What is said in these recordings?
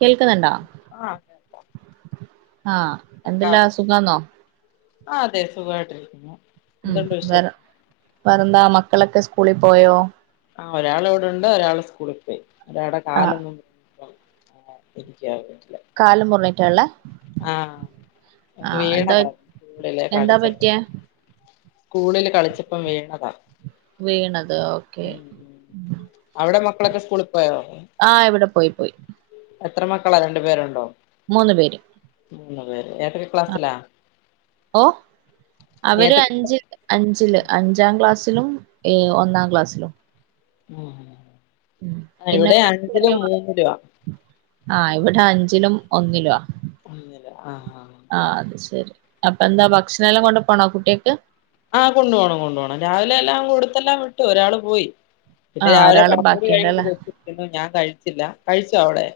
കേൾക്ക്ന്നുണ്ടോ? ആഹ് കേൾക്കാം ആ എന്തല്ലാ സുഖാന്നോ? ആ അതെ സുഖായിട്ടിരിക്കുന്നു. മ് വേറെ [unintelligible] എന്താ മക്കളെക്കെ സ്കൂളി പോയോ? ആ ഒരാൾ ഇവിടുണ്ട്, ഒരാള് സ്കൂളി പോയി. അതവടെ ആഹ് കാലൊന്നും ആ എനിക്ക് [unintelligible] കാല് മുറിഞ്ഞിറ്റാള്ളേ ആഹ് ആ ഒന്ന് എന്താ വീണതായിരുന്നു സ്കൂളില് എന്താ കളിച്ചപ്പോ പറ്റിയേ? സ്കൂളില് കളിച്ചപ്പം വീണതാ. വീണത് ഓക്കെ, ഉം ഉം മ് അവിടെ മക്കളൊക്കെ സ്കൂളിൽ പോയോ ആ ഇവടെ പോയി. പോയി. എത്ര മക്കളാ രണ്ട് പേരുണ്ടോ? [unintelligible] ആ ഓ അവര് ഏതൊക്കെ അഞ്ചില് അഞ്ചില് അഞ്ചാം ക്ലാസ് ലും എ ഒന്നാം ക്ലാസ്സിലും. ആഹ ഹ ഉം ആ പിന്നെ ഇവിടെ അഞ്ചിലും മൂന്നിലുവ. ആ ഇവിടെ അഞ്ചിലും ഒന്നിലും ആ ആ ശരി അപ്പൊ എന്താ ഭക്ഷണംെല്ലാം കൊണ്ട പണൊ കുട്ടിയക്ക് ആഹ് കൊണ്ടു പോണം കൊണ്ടു പോണം രാവിലെ എല്ലാം കൊടുത്തെല്ലാം വിട്ടു ഒരാള് പോയി പിന്നെ ആഹ് രാവിലെ ഒരാള് കാപ്പൂടി ബാക്കിയുണ്ടല്ലേ കഴിഞ്ഞിട്ട് [inaudible] ഞാൻ കഴിച്ചില്ല കഴിച്ചോ അവിടെ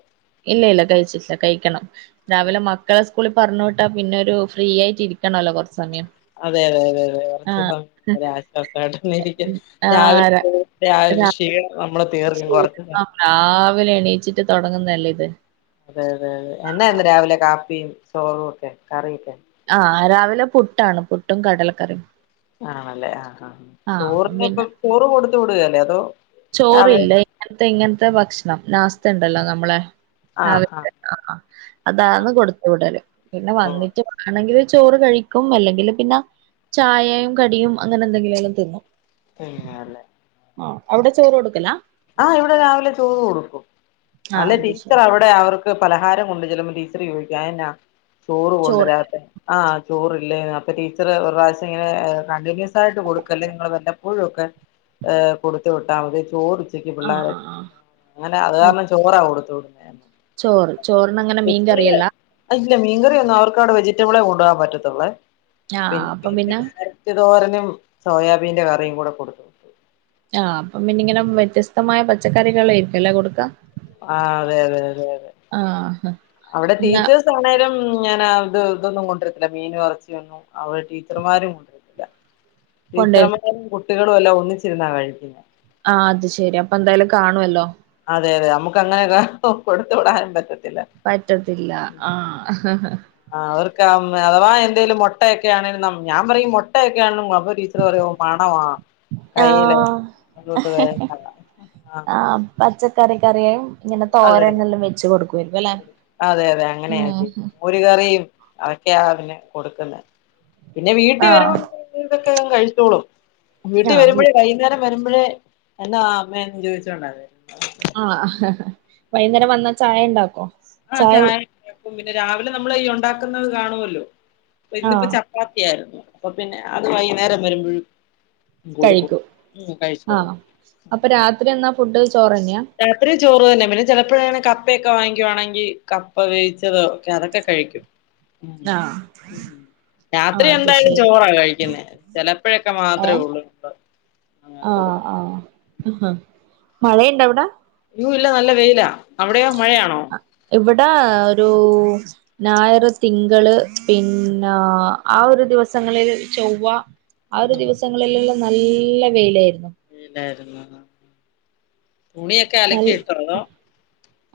ഇല്ല ഇല്ല കഴിച്ചിട്ടില്ല കഴിക്കണം രാവിലെ മക്കളെ സ് സ്കൂളി പറഞ്ഞ് വിട്ടാ പിന്നെ ഒരു ഫ്രീ ആയിട്ട് ഇരിക്കണോല്ലോ കൊറച്ച് അതെ അതെ അതെ അതെ കൊറച്ച് സമയം ഒര് ആശ്വാസായിട്ട് [unintelligible] രാവിലെ പോവും പിന്നെ അം ഒരു ക്ഷീണവ ശെരി രാവിലേ എണി ച്ചിട്ട് തൊടങ്ങുന്ന അല്ലേ ഇത് അതെ അതെ അതെ എന്നാ ഇന്ന് രാവിലെ കാപ്പിയും ചോറും ഒക്കെ കറിയൊക്കെ ആഹ് രാവിലെ പുട്ടാണ് പുട്ടും കടലക്കറിയും ആണല്ലേ ആ ആഹ് അപ്പം പിന്നെ ചോറിനിപ്പം ചോറ് കൊടുത്ത് വിടുകയല്ലേ അതോ രാവിലെ ചോറില്ല ഇങ്ങനത്തെ ഇങ്ങനത്തെ ഭക്ഷണം ന അവസ്ഥ ഉണ്ടല്ലോ നമ്മളെ ആഹ് ആഹ് രാവിലത്തെ ആഹ് അതാന്ന് കൊടുത്ത് വിടല് പിന്നെ ഓ വന്നിട്ട് വേണെങ്കില് ചോറ് കഴിക്കും അല്ലെങ്കില് പിന്നെ ചായയും കടിയും അങ്ങനെ എന്തെങ്കിലേലും തിന്നും പിന്നെയല്ലേ ആ അവിടെ ചോറ് കൊടുക്കല ആഹ് ഇവിടെ രാവിലെ ചോറ് കൊടുക്കും ആഹ് അല്ലെ അത് ടീച്ചർ ശരി അവിടെ അവർക്ക് പലഹാരം കൊണ്ട് ചെല്ലുമ്പം ടീച്ചറ് ചോയിക്കും അയെന്ന ചോറ് കൊണ്ടുവരാത്തെ ആഹ് ചോറ് ഇല്ലേനു അപ്പം ടീച്ചറ് ഒര് പ്രാവശ്യം ഇങ്ങനെ കണ്ടിന്യൂസ് ആയിട്ട് കൊടുക്കല്ലെ നിങ്ങഴള് വല്ലപ്പോഴും ഒക്കെ ഏ കൊടുത്ത് വിട്ട മതി ചോറ് അപ്പഴ്ത്തേക്ക് ആഹ് പിള്ളാരെ ആഹ് ആഹ് അങ്ങനെ അത് കാരണം ചോറാ കൊടു തുടങ്ങി ചോറ് ചോറിനങ്ങനെ മീൻ കറിയല്ല [unintelligible] അല്ല മീൻകറി ഒന്നും അവർക്ക് അവിടെ വെജിറ്റബിളെ കൊടു കൊണ്ടു പോവാൻ പറ്റത്തുള്ളെ ആഹ് പിന്നെ അപ്പം [unintelligible] ക്യാരറ്റ് തോരനും സോയാബീന്റെ കറിയും കൂടെ കൊടുത്ത് വിട്ടു ആഹ് അപ്പം പിന്നെ ഇങ്ങനെ വ്യത്യസ് സ്തമായ പച്ചക്കറികളായിരിക്കും അല്ലേ കൊടുക്ക ആ അതെ അതെ അതെ അതെ ആഹ് അവിടെ എന്നാ ടീച്ചേഴ്സ് ആണേലും ഞാനാ ഇത് ഇതൊന്നും കൊണ്ടിരത്തില്ല മീനും എറച്ചിയൊന്നും അവിടെ ടീച്ചർമാരും [unintelligible] കൊണ്ടരും [unintelligible] കുട്ടികളും എല്ലാം ഒന്നിച്ചിരുന്നാ കഴിക്കുന്നത് ആ അത് ശെരി അപ്പൊ എന്തായാലും കാണുവല്ലോ അതെ അതെ നമുക്ക് അങ്ങനെ കൊടുത്ത് വിടാനും പറ്റത്തില്ല പറ്റത്തില്ല ആഹ് ആ, അവർക്ക് ആ, അഥവാ എന്തേലും മൊട്ടയൊക്കെ ആണേലും ഞാൻ പറയും മൊട്ടയൊക്കെയാണെലും കൊ അപ്പൊ ടീച്ചർ പറയും മണവാ കൈയിലെ ആഹ് [unintelligible] ആഹ് പച്ചക്കറി കറിയും ഇങ്ങനെ തോരൻ എല്ലാം വെച്ച് കൊടുക്കുവരുക്കും അല്ലേ അതെ അതെ ഉം ക്കെയാ പിന്നെ കൊടുക്കുന്നെ പിന്നെ വീട്ടിൽ വരുമ്പോ ആഹ് [unintelligible] [unintelligible] കഴിച്ചോളും വീട്ടിൽ ആഹ് വരുമ്പഴേ വൈകുന്നേരം വരുമ്പോഴേ എന്താ അമ്മേന്ന് ചോദിച്ചോണ്ടാ വരുന്നത് ആ വൈകുന്നേരം വന്ന ചായ ഇണ്ടാക്കോ? ആ ചായ [unintelligible] പിന്നെ രാവിലെ നമ്മള് ഈ ഒണ്ടാക്കുന്നത് കാണുമല്ലോ അപ്പ ഇന്നിപ്പോ ആഹ് ചപ്പാത്തിയായിരുന്നു അപ്പൊ പിന്നെ അത് വൈകുന്നേരം വരുമ്പോഴ് കഴിക്കും ആണോ? അപ്പൊ രാത്രി എന്നാ ഫുഡ്? രാത്രി [unintelligible] ചോറ് തന്നെ പിന്നെ ചിലപ്പോഴാണേൽ കപ്പയക്കെ വാങ്ങിക്കുവാണെങ്കിൽ കപ്പ വേവിച്ചു [unintelligible] അതൊക്കെ കഴിക്കും ആഹ് ആഹ് രാത്രി അത് എന്തായാലും ശരി ചോറാ കഴിക്കുന്നേ ചെലപ്പോഴൊക്കെ മാത്രേ ഏഹ് ഉള്ളൂ ചപ്പാത്തി അഹ് കൊടുക്കാം മഴയുണ്ടവിട? [unintelligible] ഇല്ല നല്ല വെയിലാ അവിടെയോ മഴയാണോ? ഇവിടെ ഒരു ഞായർ തിങ്കള് പിൻ ആ, ആ ഒരു ഉം ദിവസങ്ങളിൽ ചൊവ്വ ആ ഒരു ഉം ദിവസങ്ങളിലുള്ള നല്ല വെയിലായിരുന്നു വെയിലായിരുന്നു എന്നു നൽ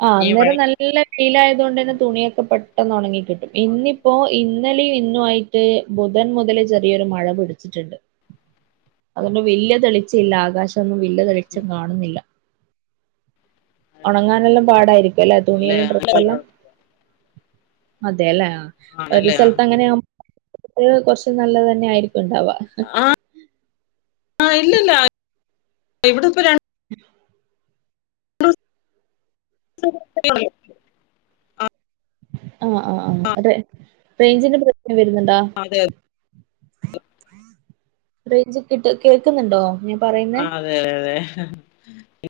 ആ നീ അന്നേരം വഴി നല്ല [unintelligible] ലായത് കൊണ്ട് തന്നെ തുണിയൊക്കെ പെട്ടെന്ന് ഒണങ്ങി ഇന്നിപ്പോ ഇ ഇന്നലെയും ഇന്നു ആയിട്ട് ബുധൻ മുതലേ ചെറിയൊരു മഴ പിടിച്ചിട്ട്ണ്ട് അതിന് വെല്യ തെളിച്ച ഇല്ല ആകാശൊന്നും വല്യ തെളിച്ചം കാണുന്നില്ല ഒണങ്ങാനെല്ലാം പാടായിരിക്കും അല്ലെ അല്ലേ തുണിയെല്ലാം ഡ്രെസ്സെല്ലാം അതേല്ലേ ഒരു ആണല്ലേ ആ സ്ഥലത്ത് അങ്ങനെയാ കുട്ടികൾ കൊറച്ച് നല്ലത് തന്നെ ആയിരി ണ്ടാവാ ആ ഇല്ലല്ല ഇവിടെ ഇപ്പ ര [unintelligible] ആ ആ ആ അതെ റെയ്ഞ്ചിന്റെ വര്ന്ന്ണ്ടാ റെയ്ഞ്ച് കിട്ട് കേക്ക്ന്ന്ണ്ടോ ഞാ ആ അതെ അതെ അതെ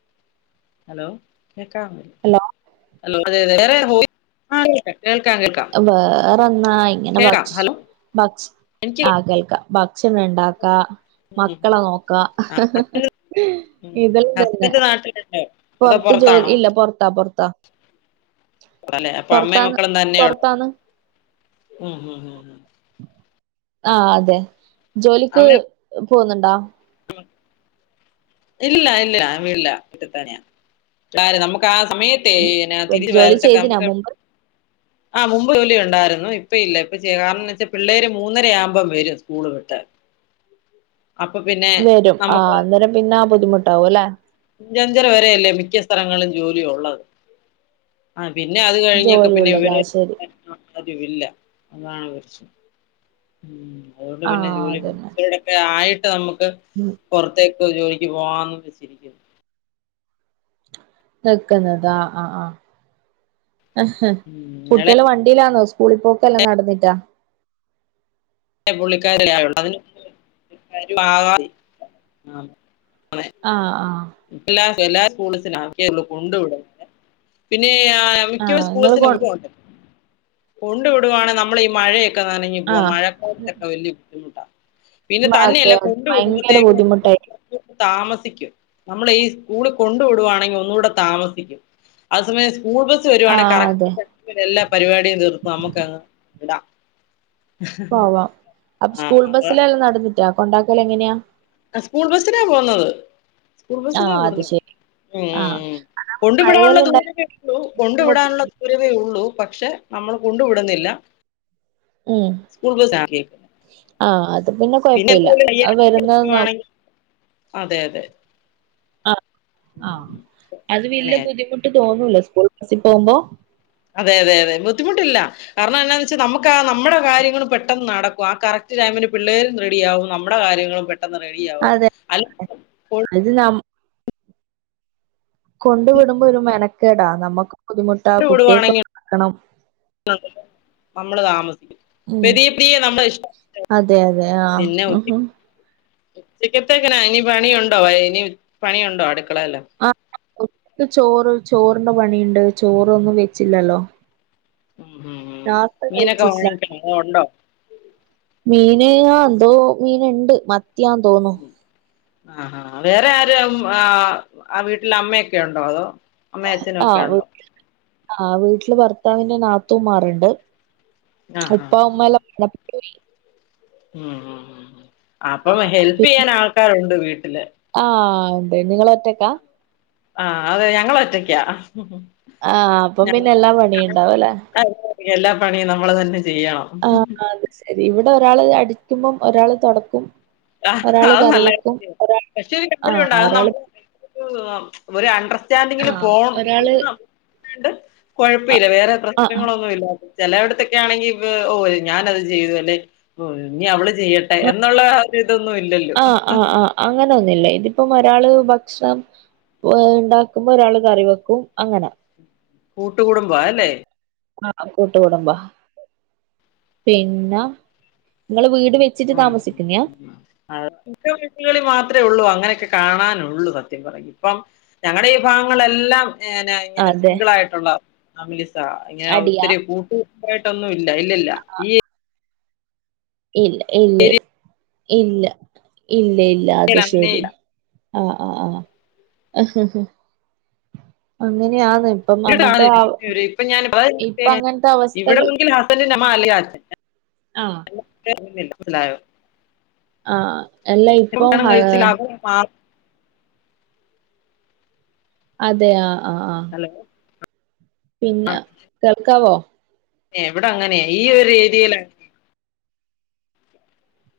ഹലോ കേക്കാം ഹലോ അ അതെതെ വേറെ [unintelligible] വേറെന്നാ ഇങ്ങനെ കേക്കാം ഭക്ഷ് ഹലോ ഭക്ഷ് എനിക്ക് ആ കേൾക്കാം ബ ക്ഷണണ്ടാക്ക ഉം മക്കളെ നോക്കാ ആ ഹസ്ബൻഡ് ഉം ഇതെല്ലാം തന്നെ ഹസ്ബൻഡ് നാട്ടിലുണ്ട് അതോ പൊറത്ത് ജോലി പുറത്താണോ ഇല്ല പൊറത്താ പൊറത്താ അല്ലെ അപ്പൊ അമ്മയും പൊറത്താന്ന് മക്കളും ഉം പൊറത്താന്ന് ഉം ഉം ആ അതെ ജോലിക്ക് അമ്മ പോക്ന്ന്ണ്ടോ [inaudible] ഇല്ല ഇല്ല വീടല്ല [unintelligible] കാര നമുക്ക് ആ സമയത്തേ തിരികെ ജോലി ചെയ്തിനാ [unintelligible] മുമ്പ് ആ മുമ്പ് ജോലി ഒണ്ടായ് ന്നു ഇപ്പ ഇല്ല ഇപ്പ ചെയ കാരണംന്ന് വെച്ചാ പിള്ളേര് മൂന്നര ആകുമ്പം വരും സ്കൂള് വിട്ട് അപ്പൊ പിന്നെ വരും ആ നമുക്ക് അന്നേരം പിന്നെ ആ ബുദ്ധിമുട്ടാവും അല്ലെ അഞ്ചഞ്ചര വരെ അല്ലേ മിക്ക സ്ഥലങ്ങളിലും ജോലി ഒള്ളത് പിന്നെ അത് കഴിഞ്ഞക്കെ ജോലി പിന്നെ ഉള്ളത് ആ വരെ ശരി തീല്ല അതാണ് കുറിച്ച് ഉം അതുകൊണ്ട് ആ പിന്നെ ജോലി അതന്നെ കൊറച്ചുടൊക്കെ ആയിട്ട് [unintelligible] ഉം പൊറത്തേക്ക് ജോലിക്ക് പോവാന്ന് വെച്ചിരിക്കാര്ന്നു നിക്കുന്നത് ആ ആ ആ അഹാ ഉം കുട്ടികള് ഇളയ വണ്ടിയിലാന്നോ സ്കൂളി പോക്കെല്ലാം നടന്നിട്ടാ പുള്ളിക്കാരി ആയുള്ളൂ അതിന് ആഹ് ആ ആ എല്ലാ സ്കൂള്സിനും ആക്കി കൊണ്ടു വിടും പിന്നെ ആ ആ മിക്ക നിങ്ങള് സ്കൂൾസിനും കൊ ഇപ്പോണ്ട് കൊണ്ടു വിടുകാണ് നമ്മൾ ഈ മഴയെ ഒക്കെ നനഞ്ഞു ആ പോവും മഴക്കോട്ടൊക്കെ വലിയബു ബുദ്ധിമുട്ടാ പിന്നെ അതെ തന്നെയല്ല അതെ കൊണ്ട് ഭയങ്കര വിടുമ്പോത്തേക്ക് ബുദ്ധിമുട്ടായി താമസ തിക്കും നമ്മള് ഈ സ്കൂളി കൊണ്ടു വിടുവാണെങ്കി ഒന്നൂടെ താമസിക്കും ആ സമയം സ് സ്കൂൾ ബസ് ആ വരുവാണെ അതെ കറക്റ്റ് എല്ലാ പരിപാടിയും തീർത്തു നമുക്കങ്ങ് ഇടാം പോവാം അപ്പ സ്കൂൾ ബസ്സില എല്ലാ നടന്നിട്ട് കൊണ്ടാക്കല് എങ്ങനെയാ ആ സ്കൂൾ ബസിനാ പോന്നത് സ്കൂൾ ആ ബസിനാ അത് വിടുന്നെ ശരി ഉം ആ ഉം ഉം കൊണ്ടു വിടാനുള്ള മഴയെല്ലാം ഉണ്ടായ ദൂരവേ ഉള്ളൂ കൊണ്ടു ബുദ്ധിമുട്ട് വിടാനുള്ള ദൂരവേ ഉള്ളൂ പക്ഷെ നമ്മൾ കൊണ്ടു വിടുന്നില്ല ഉം സ്കൂൾ ആ അത് പിന്നെ പിന്ന കൊഴപ്പില്ല എന്തേലും അത് വയ്യായ്ക വരുന്നത് നോ വരുവാണെങ്കി അതെ അതെ അ ആ അത് അങ്ങനെ വല്ല്യ ബുദ്ധിമുട്ട് തോന്ന സ്കൂൾ ബസി പോക്പോ അതെ അതെ അതെ ബുദ്ധിമുട്ടില്ല കാരണം എന്താന്ന് വെച്ചാൽ നമുക്ക് ആ നമ്മുടെ കാര്യങ്ങളും പെട്ടെന്ന് നടക്കും ആ കറക്റ്റ് ടൈമില് പിള്ളേരും റെഡിയാവും നമ്മുടെ കാര്യങ്ങളും പെട്ട പെട്ടെന്ന് റെഡിയാവും അതെ അല്ല ഇത് ന കൊണ്ട് വിടുമ്പോ ഒരു മെനക്കേടാ നമ്മക്ക് ബുദ്ധിമുട്ടാ കുട്ടിയെ വിടുവാണെങ്കിൽ കൊണ്ടാക്കണം നമ്മള് താമസി ഉം അതെ അതെ ആ ഹും ഉച്ചിക്കത്തേക്കനാ ഇനി പണിയുണ്ടോ ഇനി പണിയുണ്ടോ അടുക്ക ആ ഉ [unintelligible] ക്ക് ചോറ് ചോറ് പണിണ്ട് ചോ റൊന്നും ഉം വെച്ചില്ലല്ലോ ഉം ഉം ഉ രാത്രി മീനൊക്കെ കഴിച്ചിട്ടില്ല വാങ്ങിക്കോ അതോ ഉണ്ടോ മീന് ആ ഏന്തോ മീന് ണ്ട് മ ത്ത്യാന്ന് തോന്നു ആ ഹാ വേറാരാ ആ ആ വീട്ടിലമ്മയൊക്കെയുണ്ടോ അതോ അമ്മേ അച്ചനൊക്കെ ആഹ് ഉണ്ടോ ആ വീട്ടില് ഭർത്താവിന്റെ നാത്തൂമാര്ണ്ട് ആഹ് ഉപ്പ ഉമ്മ എല്ലാം [unintelligible] പോയി ഊം ഹും ഹും അപ്പം ഹെൽപ്പെയ്യാൻ ആൾക്കാരുണ്ട് വീ ട്ട്ല് ആ അതെ നിങ്ങളൊറ്റക്കാ ആ അതെ ഞങ്ങളൊറ്റക്ക്യാ ആ അപ്പം പിന്നെ എല്ലാ ഞങ്ങ പണിയുണ്ടാവ ലേ എല്ലാ പണി നമ്മള് തന്നെ ചെയ്യണം ആ അത് ശരി ഇവിടൊരാള് അടി ക്കുമ്പം ഒരാള് തൊടക്കും ആ ഒരാള് അത് കറി നല്ല വെക്കും, കാര്യ ഒരാ പക്ഷെ ഒരു ആഹ് കാര്യണ്ടത് ഒരാള് നമ്മള് ഒരു അണ്ടർസ്റ്റാൻഡിങ്ങില് ആഹ് പോണം ഒരാള് [unintelligible] അ കൊയ്പില്ല വേറെ ആഹ് പ്രശ്നങ്ങളൊന്നുമില്ലാതെ ചെലോട്ത്തൊക്കെയാണെങ്കി ഓ ഓര് ഞാനത് ചെയ്തു അല്ലെ ഓര് ഇനി അവള് ചെയ്യട്ടെ എന്നുള്ള ഇതൊന്നും ഇല്ലല്ലോ ആ അ ആ അങ്ങനൊന്നില്ലേ ഇപ്പം ഒരാള് ഭക്ഷണം ഉണ്ടാക്കുമ്പോ ഒരാള് കറി വെക്കും അങ്ങനെ കൂട്ടുകൂടുംബാ അല്ലേ ആ കൂട്ടുകുടുംബാ പിന്ന ഉം അതെ [unintelligible] വിടുകളിൽ മാത്രേ ഉള്ളൂ അ ങ്ങനെയൊക്കെ കാണാനുള്ളൂ സത്യം പറ ഇപ്പം ഞങ്ങളുടെ ഈ ഭാഗങ്ങളെല്ലാം [unintelligible] ഇങ്ങനെ അതെ സിംഗിൾ ആയിട്ടുള്ള ഫാമിലീസാ ഇങ്ങനെ അടിയാ? ഒത്തിരി കൂട്ടു യായിട്ടൊന്നും ഇൽ ല്ല ഇല്ലല്ല ഈ ഇല്ല ഇല്ല ഇല്ല ഇല്ല ഇ ഇല്ല അത് ഏരിയയിൽ അങ്ങനെ ശരി ഇല്ല ആ ആ ആ അങ്ങനെയാ [unintelligible] ഇപ്പൊ ഞാൻ ഇപ്പ [unintelligible] അങ്ങനത്തെ അവസ്ഥകൾ ഇവിടെങ്കിൽ ഹസ്ബന്റിന്റെ അമ്മ അല്ലെങ്കിൽ ആഹ് അച്ഛൻ [unintelligible] ഉണ്ടായോ ആ എല്ല ഇപ്പൊ [unintelligible] അതെയാ ആ ആ ഹലോ പിന്നെ കേൾക്കാവോ? ഏ ഇവിടെ അങ്ങനെയാ ഈ ഒരു ഏരിയേല്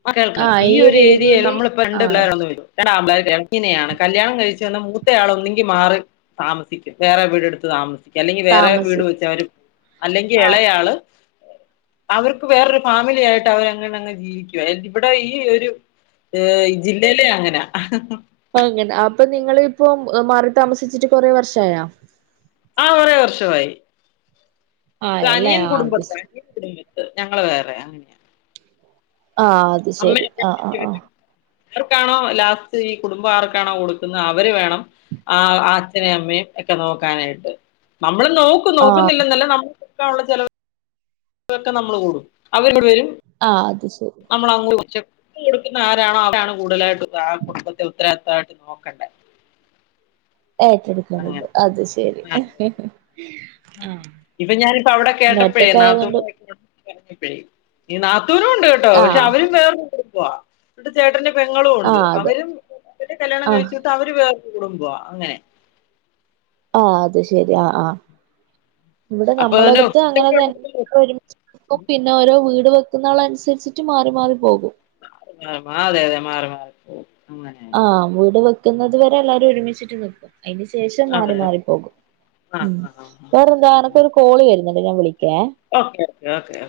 ആ കേൾക്കാം ആഹ് ഈ ഒരു ഏരിയ ഏരിയയില് നമ്മളിപ്പോ രണ്ട് ആഹ് പിള്ളേരാന്ന് [unintelligible] [unintelligible] കല്യാണം കഴിച്ച് വന്ന മൂത്തയാള് ഒന്നെങ്കി മാറി താമസിക്കും വേറെ വീടെടുത്ത് താമസിക്കും. അല്ലെങ്കിൽ വേറെ താമസി വീട് വെച്ച് അവര് അല്ലെങ്കിൽ എളേയാള് അവർക്ക് വേറൊരു ഫാമിലി ആയിട്ട് അവരങ്ങനങ്ങ് ജീവിക്കും. [unintelligible] ഇവിടെ ഈ ഒരു ഏ ജില്ലയിലെ അങ്ങനാ [unintelligible] അങ്ങനെ അപ്പൊ നിങ്ങള് ഇപ്പോ മാറി താമസിച്ചിട്ട് കൊറേ വർഷായ ആ കുറേ വർഷമായി. ആയല്ലേ അനിയൻ ആഹ് കുടുംബത്തെ [unintelligible] ഞങ്ങള് വേറെയാ അങ്ങനെയാ ആ അത് ശെരി ആ ആ ആ അവർക്കാണോ ലാസ്റ്റ് ഈ കുടുംബ ആർക്കാണോ കൊടുക്കുന്നെ അവര് വേണം ആ അച്ഛനേും അമ്മയും ഒക്കെ നോക്കാനായിട്ട് നമ്മ നമ്മള് നോക്കും ആഹ് നോക്കുന്നില്ലെന്നല്ല [unintelligible] [unintelligible] ചെലവ് [unintelligible] നമ്മള് കൊടും അവർ ഇങ്ങട് വരും ആ, അത് ശരി. നമ്മള് [unintelligible] കൊടുക്കുന്ന ആരാണോ അവരാണ് കൂടുതലായിട്ടും ആ കുടുംബത്തിൽ ഉത്ര ഇതായിട്ട് നോക്കണ്ടേ അങ്ങനെ ഏറ്റെടുക്കണത് അത് ശെരി. ഇപ്പൊ ഞാനിപ്പോ അവിടെ പിന്നെ കേട്ടപ്പോഴേ ഒറ്റക്കായതുകൊണ്ട് നാത്തൂന്റെ [unintelligible] ഈ നാ ദൂരമുണ്ട് കേട്ടോ പക്ഷെ ആഹ് അവരും ചേർ [unintelligible] എന്ന്ട്ട് ചേട്ടന്റെ പെങ്ങളും ഉണ്ട് ആഹ് അത് അവരും കല്യാണം ആഹ് കഴിച്ചിട്ട് അവര് വേ കൂടുമ്പോ അങ്ങനെ ആ അത് ശെരി ആ ആ ഇവിടെ അപ്പൊ തന്നെ നമ്മളടുത്ത് അങ്ങനെ ഫുഡൊക്കെ ഉണ്ടാക്കുന്ന തന്ന ഒരുമിച്ചച്ച് പിന്നെ ഓരോ വീട് വെക്കുന്ന ആൾ അനുസരിച്ചിട്ട് മാറി മാറി പോകും മാ മാറ അതെ അതെ മാറി മാറി അങ്ങനെ ആഹ് വീട് വ ക്കുന്നത് വരെ എല്ലാവരും ഒരുമിച്ചിട്ട് നിൽക്കും അതിന് ശേഷം മാറി അതെ മാറി പോകും ഉ ആഹ് ആഹ് ആഹ് വേറെന്താ എനക്ക ഒരു കോളി ന്നിട്ട് ഞാൻ വിളി ഓക്കെ ഓക്കേ ഓ